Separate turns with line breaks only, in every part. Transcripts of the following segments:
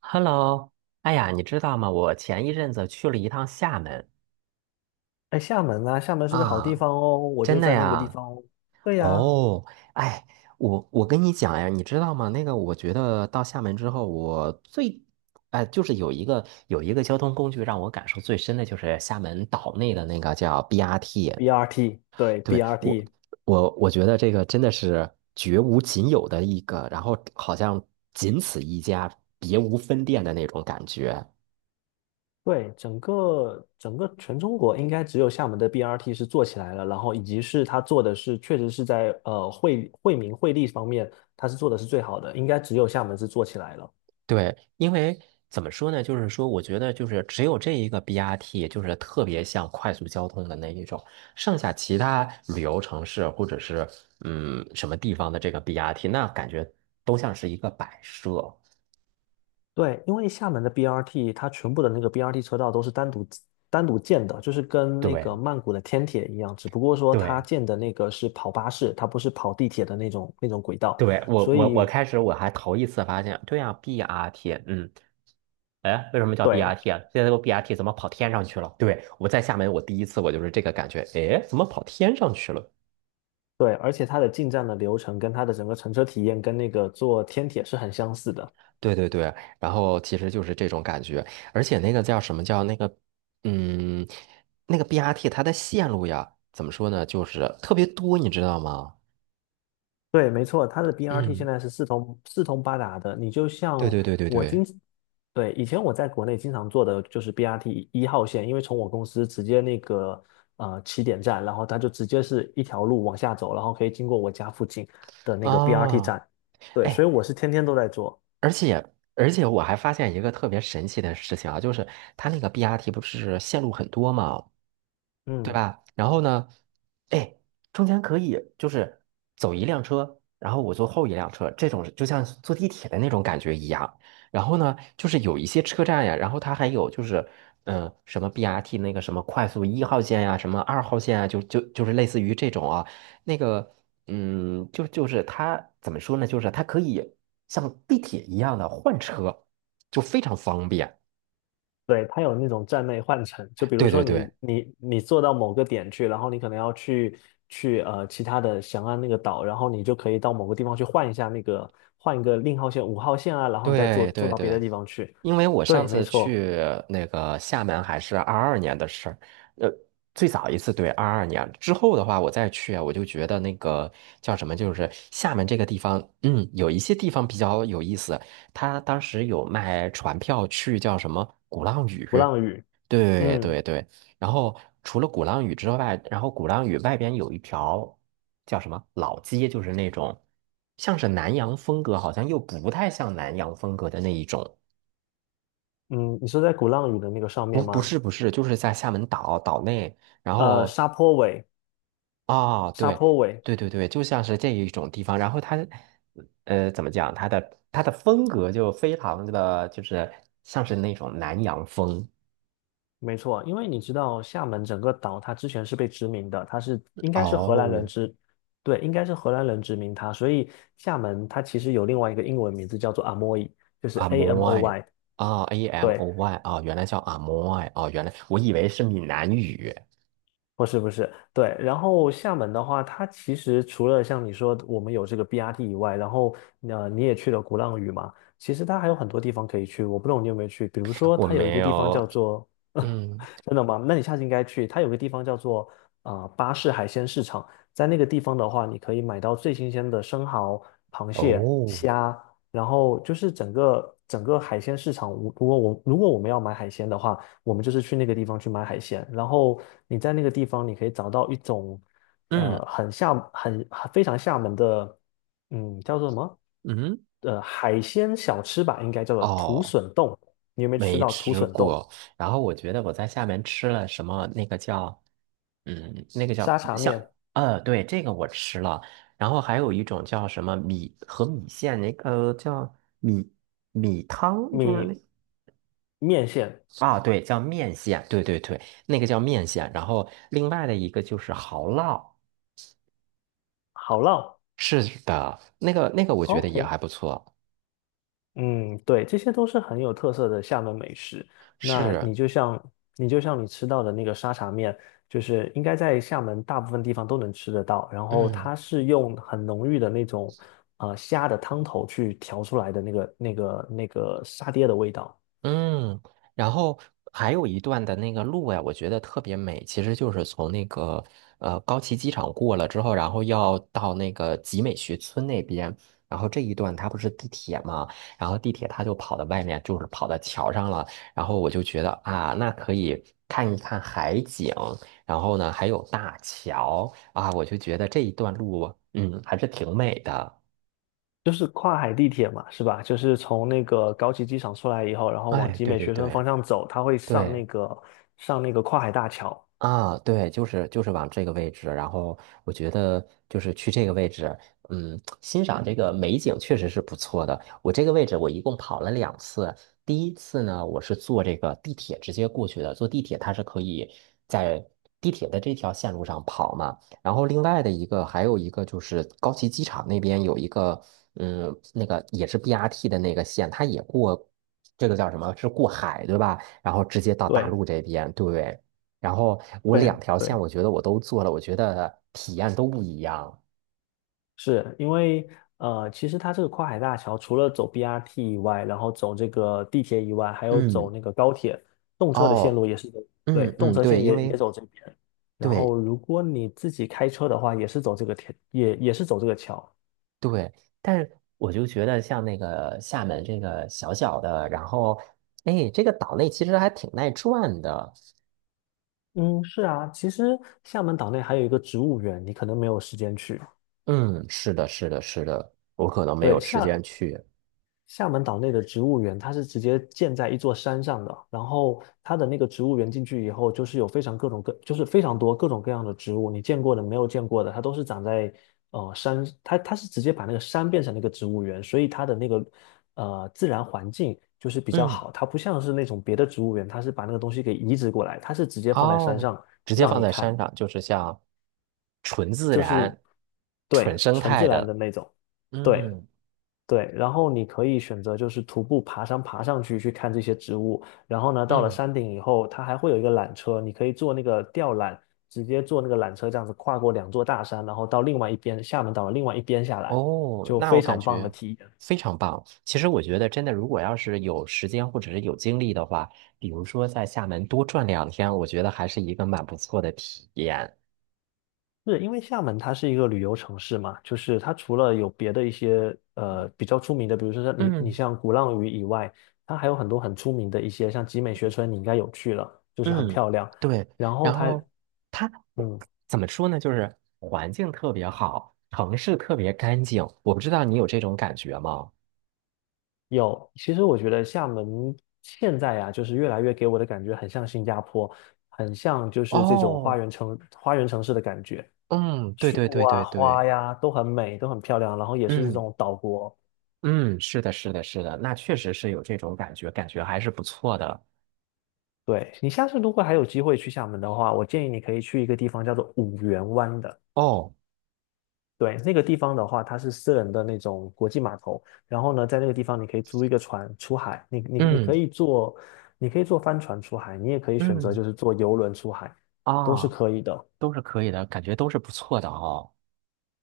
Hello，哎呀，你知道吗？我前一阵子去了一趟厦门
哎，厦门啊，厦门是个好地
啊，
方哦，我
真
就
的
在那个地
呀。
方哦。对呀
哦，哎，我跟你讲呀，你知道吗？那个，我觉得到厦门之后，我最，哎，就是有一个交通工具让我感受最深的就是厦门岛内的那个叫 BRT。
，BRT，对
对，我，
BRT，
我觉得这个真的是绝无仅有的一个，然后好像仅此一家，别无分店的那种感觉。
对，整个全中国应该只有厦门的 BRT 是做起来了，然后以及是它做的是确实是在惠民惠利方面，它是做的是最好的，应该只有厦门是做起来了。
对，因为怎么说呢，就是说，我觉得就是只有这一个 BRT，就是特别像快速交通的那一种，剩下其他旅游城市或者是什么地方的这个 BRT，那感觉都像是一个摆设。
对，因为厦门的 BRT，它全部的那个 BRT 车道都是单独建的，就是跟那个
对
曼谷的天铁一样，只不过说它
对
建的那个是跑巴士，它不是跑地铁的那种轨道，
对，我
所
我我
以
开始我还头一次发现，对呀 BRT 哎，为什么叫
对
BRT 啊？现在这个 BRT 怎么跑天上去了？对，我在厦门，我第一次我就是这个感觉，哎，怎么跑天上去了？
对，而且它的进站的流程跟它的整个乘车体验跟那个坐天铁是很相似的。
对对对，然后其实就是这种感觉，而且那个叫什么叫那个，嗯，那个 BRT 它的线路呀，怎么说呢，就是特别多，你知道吗？
对，没错，它的 BRT 现
嗯，
在是四通八达的。你就
对
像
对对对
我
对，
经，对，以前我在国内经常坐的就是 BRT 一号线，因为从我公司直接那个起点站，然后它就直接是一条路往下走，然后可以经过我家附近的那个 BRT
啊，
站。对，所
哎，
以我是天天都在坐。
而且而且我还发现一个特别神奇的事情啊，就是它那个 BRT 不是线路很多嘛，对
嗯。
吧？然后呢，哎，中间可以就是走一辆车，然后我坐后一辆车，这种就像坐地铁的那种感觉一样。然后呢，就是有一些车站呀，然后它还有就是，什么 BRT 那个什么快速1号线呀，什么2号线啊，就是类似于这种啊，那个，嗯，就是它怎么说呢？就是它可以像地铁一样的换车，就非常方便。
对，它有那种站内换乘，就比如
对
说
对对
你坐到某个点去，然后你可能要去其他的翔安那个岛，然后你就可以到某个地方去换一下那个换一个令号线、五号线啊，然后你再坐
对
坐
对
到别
对。
的地方去。
因为我上
对，没
次
错，
去那个厦门还是二二年的事儿，呃，最早一次对二二年之后的话，我再去啊，我就觉得那个叫什么，就是厦门这个地方，嗯，有一些地方比较有意思。他当时有卖船票去叫什么鼓浪屿，
鼓浪屿，
对
嗯
对对。然后除了鼓浪屿之外，然后鼓浪屿外边有一条叫什么老街，就是那种像是南洋风格，好像又不太像南洋风格的那一种。
嗯，你说在鼓浪屿的那个上
不，
面
不
吗？
是，不是，就是在厦门岛岛内，然后
沙坡尾，
啊、
沙
对，
坡尾，
对对对，就像是这一种地方，然后它，怎么讲，它的风格就非常的，就是像是那种南洋风
没错，因为你知道厦门整个岛，它之前是被殖民的，它是应该是荷兰人
哦，
殖，对，应该是荷兰人殖民它，所以厦门它其实有另外一个英文名字叫做 Amoy,就是
阿
A M
摩
O
爱
Y,
啊，A M
对，
O Y 啊，原来叫阿摩爱哦，原来我以为是闽南语，
不是不是，对。然后厦门的话，它其实除了像你说我们有这个 BRT 以外，然后你也去了鼓浪屿嘛，其实它还有很多地方可以去。我不懂你有没有去，比如说
我
它有一
没
个地方叫
有，
做，
嗯，
真的吗？那你下次应该去。它有个地方叫做巴士海鲜市场，在那个地方的话，你可以买到最新鲜的生蚝、螃蟹、
哦，
虾，然后就是整个海鲜市场。如果我们要买海鲜的话，我们就是去那个地方去买海鲜，然后你在那个地方你可以找到一种
嗯
呃很厦很非常厦门的，嗯，叫做什么？
嗯，
海鲜小吃吧，应该叫做土
哦。
笋冻。你有没有吃
没
到土
吃
笋冻、
过。然后我觉得我在厦门吃了什么，那个叫，嗯，那个
沙
叫
茶
像，
面、
对，这个我吃了。然后还有一种叫什么米和米线，那个叫米汤，就是那。
米面线、
啊，对，叫面线，对对对，那个叫面线。然后另外的一个就是蚝烙，
好烙
是的，那个我觉得也还
？OK,
不错，
嗯，对，这些都是很有特色的厦门美食。那
是，
你就像你吃到的那个沙茶面，就是应该在厦门大部分地方都能吃得到。然后
嗯。
它是用很浓郁的那种虾的汤头去调出来的那个沙爹的味道，
嗯，然后还有一段的那个路呀，我觉得特别美，其实就是从那个高崎机场过了之后，然后要到那个集美学村那边，然后这一段它不是地铁嘛，然后地铁它就跑到外面，就是跑到桥上了，然后我就觉得啊，那可以看一看海景，然后呢还有大桥啊，我就觉得这一段路，嗯，还是挺美的。
就是跨海地铁嘛，是吧？就是从那个高崎机场出来以后，然后往
哎，
集
对
美
对
学生
对
方向走，它会上
对。
那个上那个跨海大桥。
啊，对，就是往这个位置，然后我觉得就是去这个位置，嗯，欣赏这个美景确实是不错的。我这个位置我一共跑了2次，第一次呢，我是坐这个地铁直接过去的，坐地铁它是可以在地铁的这条线路上跑嘛。然后另外的一个还有一个就是高崎机场那边有一个，嗯，那个也是 BRT 的那个线，它也过这个叫什么？是过海，对吧？然后直接到大
对
陆这边，对。然后我两
对
条线，
对。
我觉得我都做了，我觉得体验都不一样。
是因为其实它这个跨海大桥除了走 BRT 以外，然后走这个地铁以外，还有走
嗯，
那个高铁，动车的线
哦，
路也是走，对，
嗯
动
嗯，
车
对，
线
因
也
为
走这边。然后
对
如果你自己开车的话，也是走这个铁，也是走这个桥。
对，但是我就觉得像那个厦门这个小小的，然后哎，这个岛内其实还挺耐转的。
嗯，是啊，其实厦门岛内还有一个植物园，你可能没有时间去。
嗯，是的，是的，是的，我可能没
对，
有时间
厦
去。
厦门岛内的植物园，它是直接建在一座山上的，然后它的那个植物园进去以后，就是有非常各种各，就是非常多各种各样的植物，你见过的、没有见过的，它都是长在呃山，它它是直接把那个山变成那个植物园，所以它的那个自然环境就是比较
嗯，
好，它不像是那种别的植物园，它是把那个东西给移植过来，它是直接放在山
哦，
上
直接
让
放
你
在山
看，
上，就是像纯自
就是
然、
对
纯生
纯
态
自然的
的。
那种，对。
嗯
对，然后你可以选择就是徒步爬山爬上去去看这些植物，然后呢，到了
嗯。
山顶以后，它还会有一个缆车，你可以坐那个吊缆，直接坐那个缆车这样子跨过两座大山，然后到另外一边厦门岛的另外一边下来，
哦，
就
那
非
我感
常棒的
觉
体验。
非常棒。其实我觉得，真的，如果要是有时间或者是有精力的话，比如说在厦门多转2天，我觉得还是一个蛮不错的体验。
是因为厦门它是一个旅游城市嘛，就是它除了有别的一些比较出名的，比如说像你
嗯
你像鼓浪屿以外，它还有很多很出名的一些，像集美学村你应该有去了，就是很
嗯，
漂亮，
对。
然后
然
它。
后它我
嗯。
怎么说呢？就是环境特别好，城市特别干净。我不知道你有这种感觉吗？
有，其实我觉得厦门现在呀、就是越来越给我的感觉很像新加坡，很像就是这种
哦，
花园城市的感觉，
嗯，对
树
对对
啊、
对
花
对，
呀都很美，都很漂亮，然后也是这
嗯
种岛国。
嗯，是的，是的，是的，那确实是有这种感觉，感觉还是不错的。
对，你下次如果还有机会去厦门的话，我建议你可以去一个地方叫做五缘湾的。
哦。
对，那个地方的话，它是私人的那种国际码头，然后呢，在那个地方你可以租一个船出海，你
嗯
可以坐，你可以坐帆船出海，你也可以选
嗯
择就是坐游轮出海，都是
啊，
可以的。
都是可以的，感觉都是不错的哦。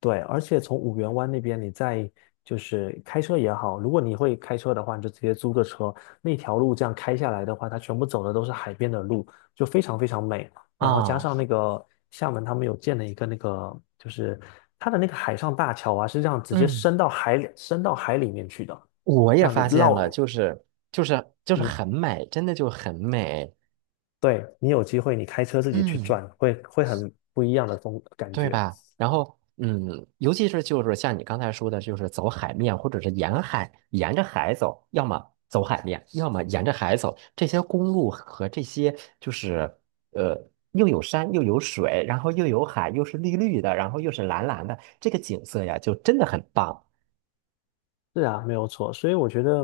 对，而且从五缘湾那边，你再就是开车也好，如果你会开车的话，你就直接租个车，那条路这样开下来的话，它全部走的都是海边的路，就非常非常美。然后加
啊，
上那个厦门，他们有建了一个那个，就是它的那个海上大桥啊，是这样直接
嗯，
伸到海里面去的，
我
这
也
样子
发现了，
绕
就是就是
你，
很美，真的就很美，
对，你有机会你开车自己去
嗯，
转，会很不一样的风感
对
觉。
吧？然后嗯，尤其是就是像你刚才说的，就是走海面或者是沿海，沿着海走，要么走海面，要么沿着海走，这些公路和这些就是呃。又有山又有水，然后又有海，又是绿绿的，然后又是蓝蓝的，这个景色呀，就真的很棒。
是啊，没有错。所以我觉得，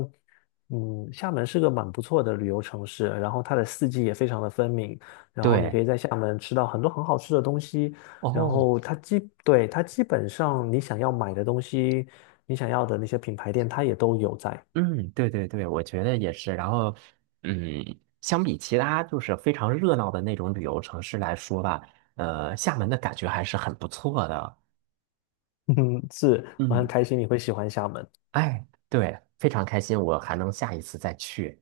嗯，厦门是个蛮不错的旅游城市，然后它的四季也非常的分明，然后你
对，
可以在厦门吃到很多很好吃的东西，然
哦，
后对，它基本上你想要买的东西，你想要的那些品牌店，它也都有在。
嗯，对对对，我觉得也是。然后，嗯，相比其他就是非常热闹的那种旅游城市来说吧，厦门的感觉还是很不错的。
嗯，是，我很
嗯，
开心你会喜欢厦门。
哎，对，非常开心，我还能下一次再去。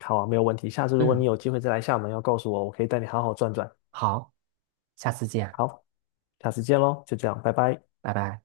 好啊，没有问题。下次如果
嗯，
你有机会再来厦门，要告诉我，我可以带你好好转转。
好，下次见，
好，下次见喽，就这样，拜拜。
拜拜。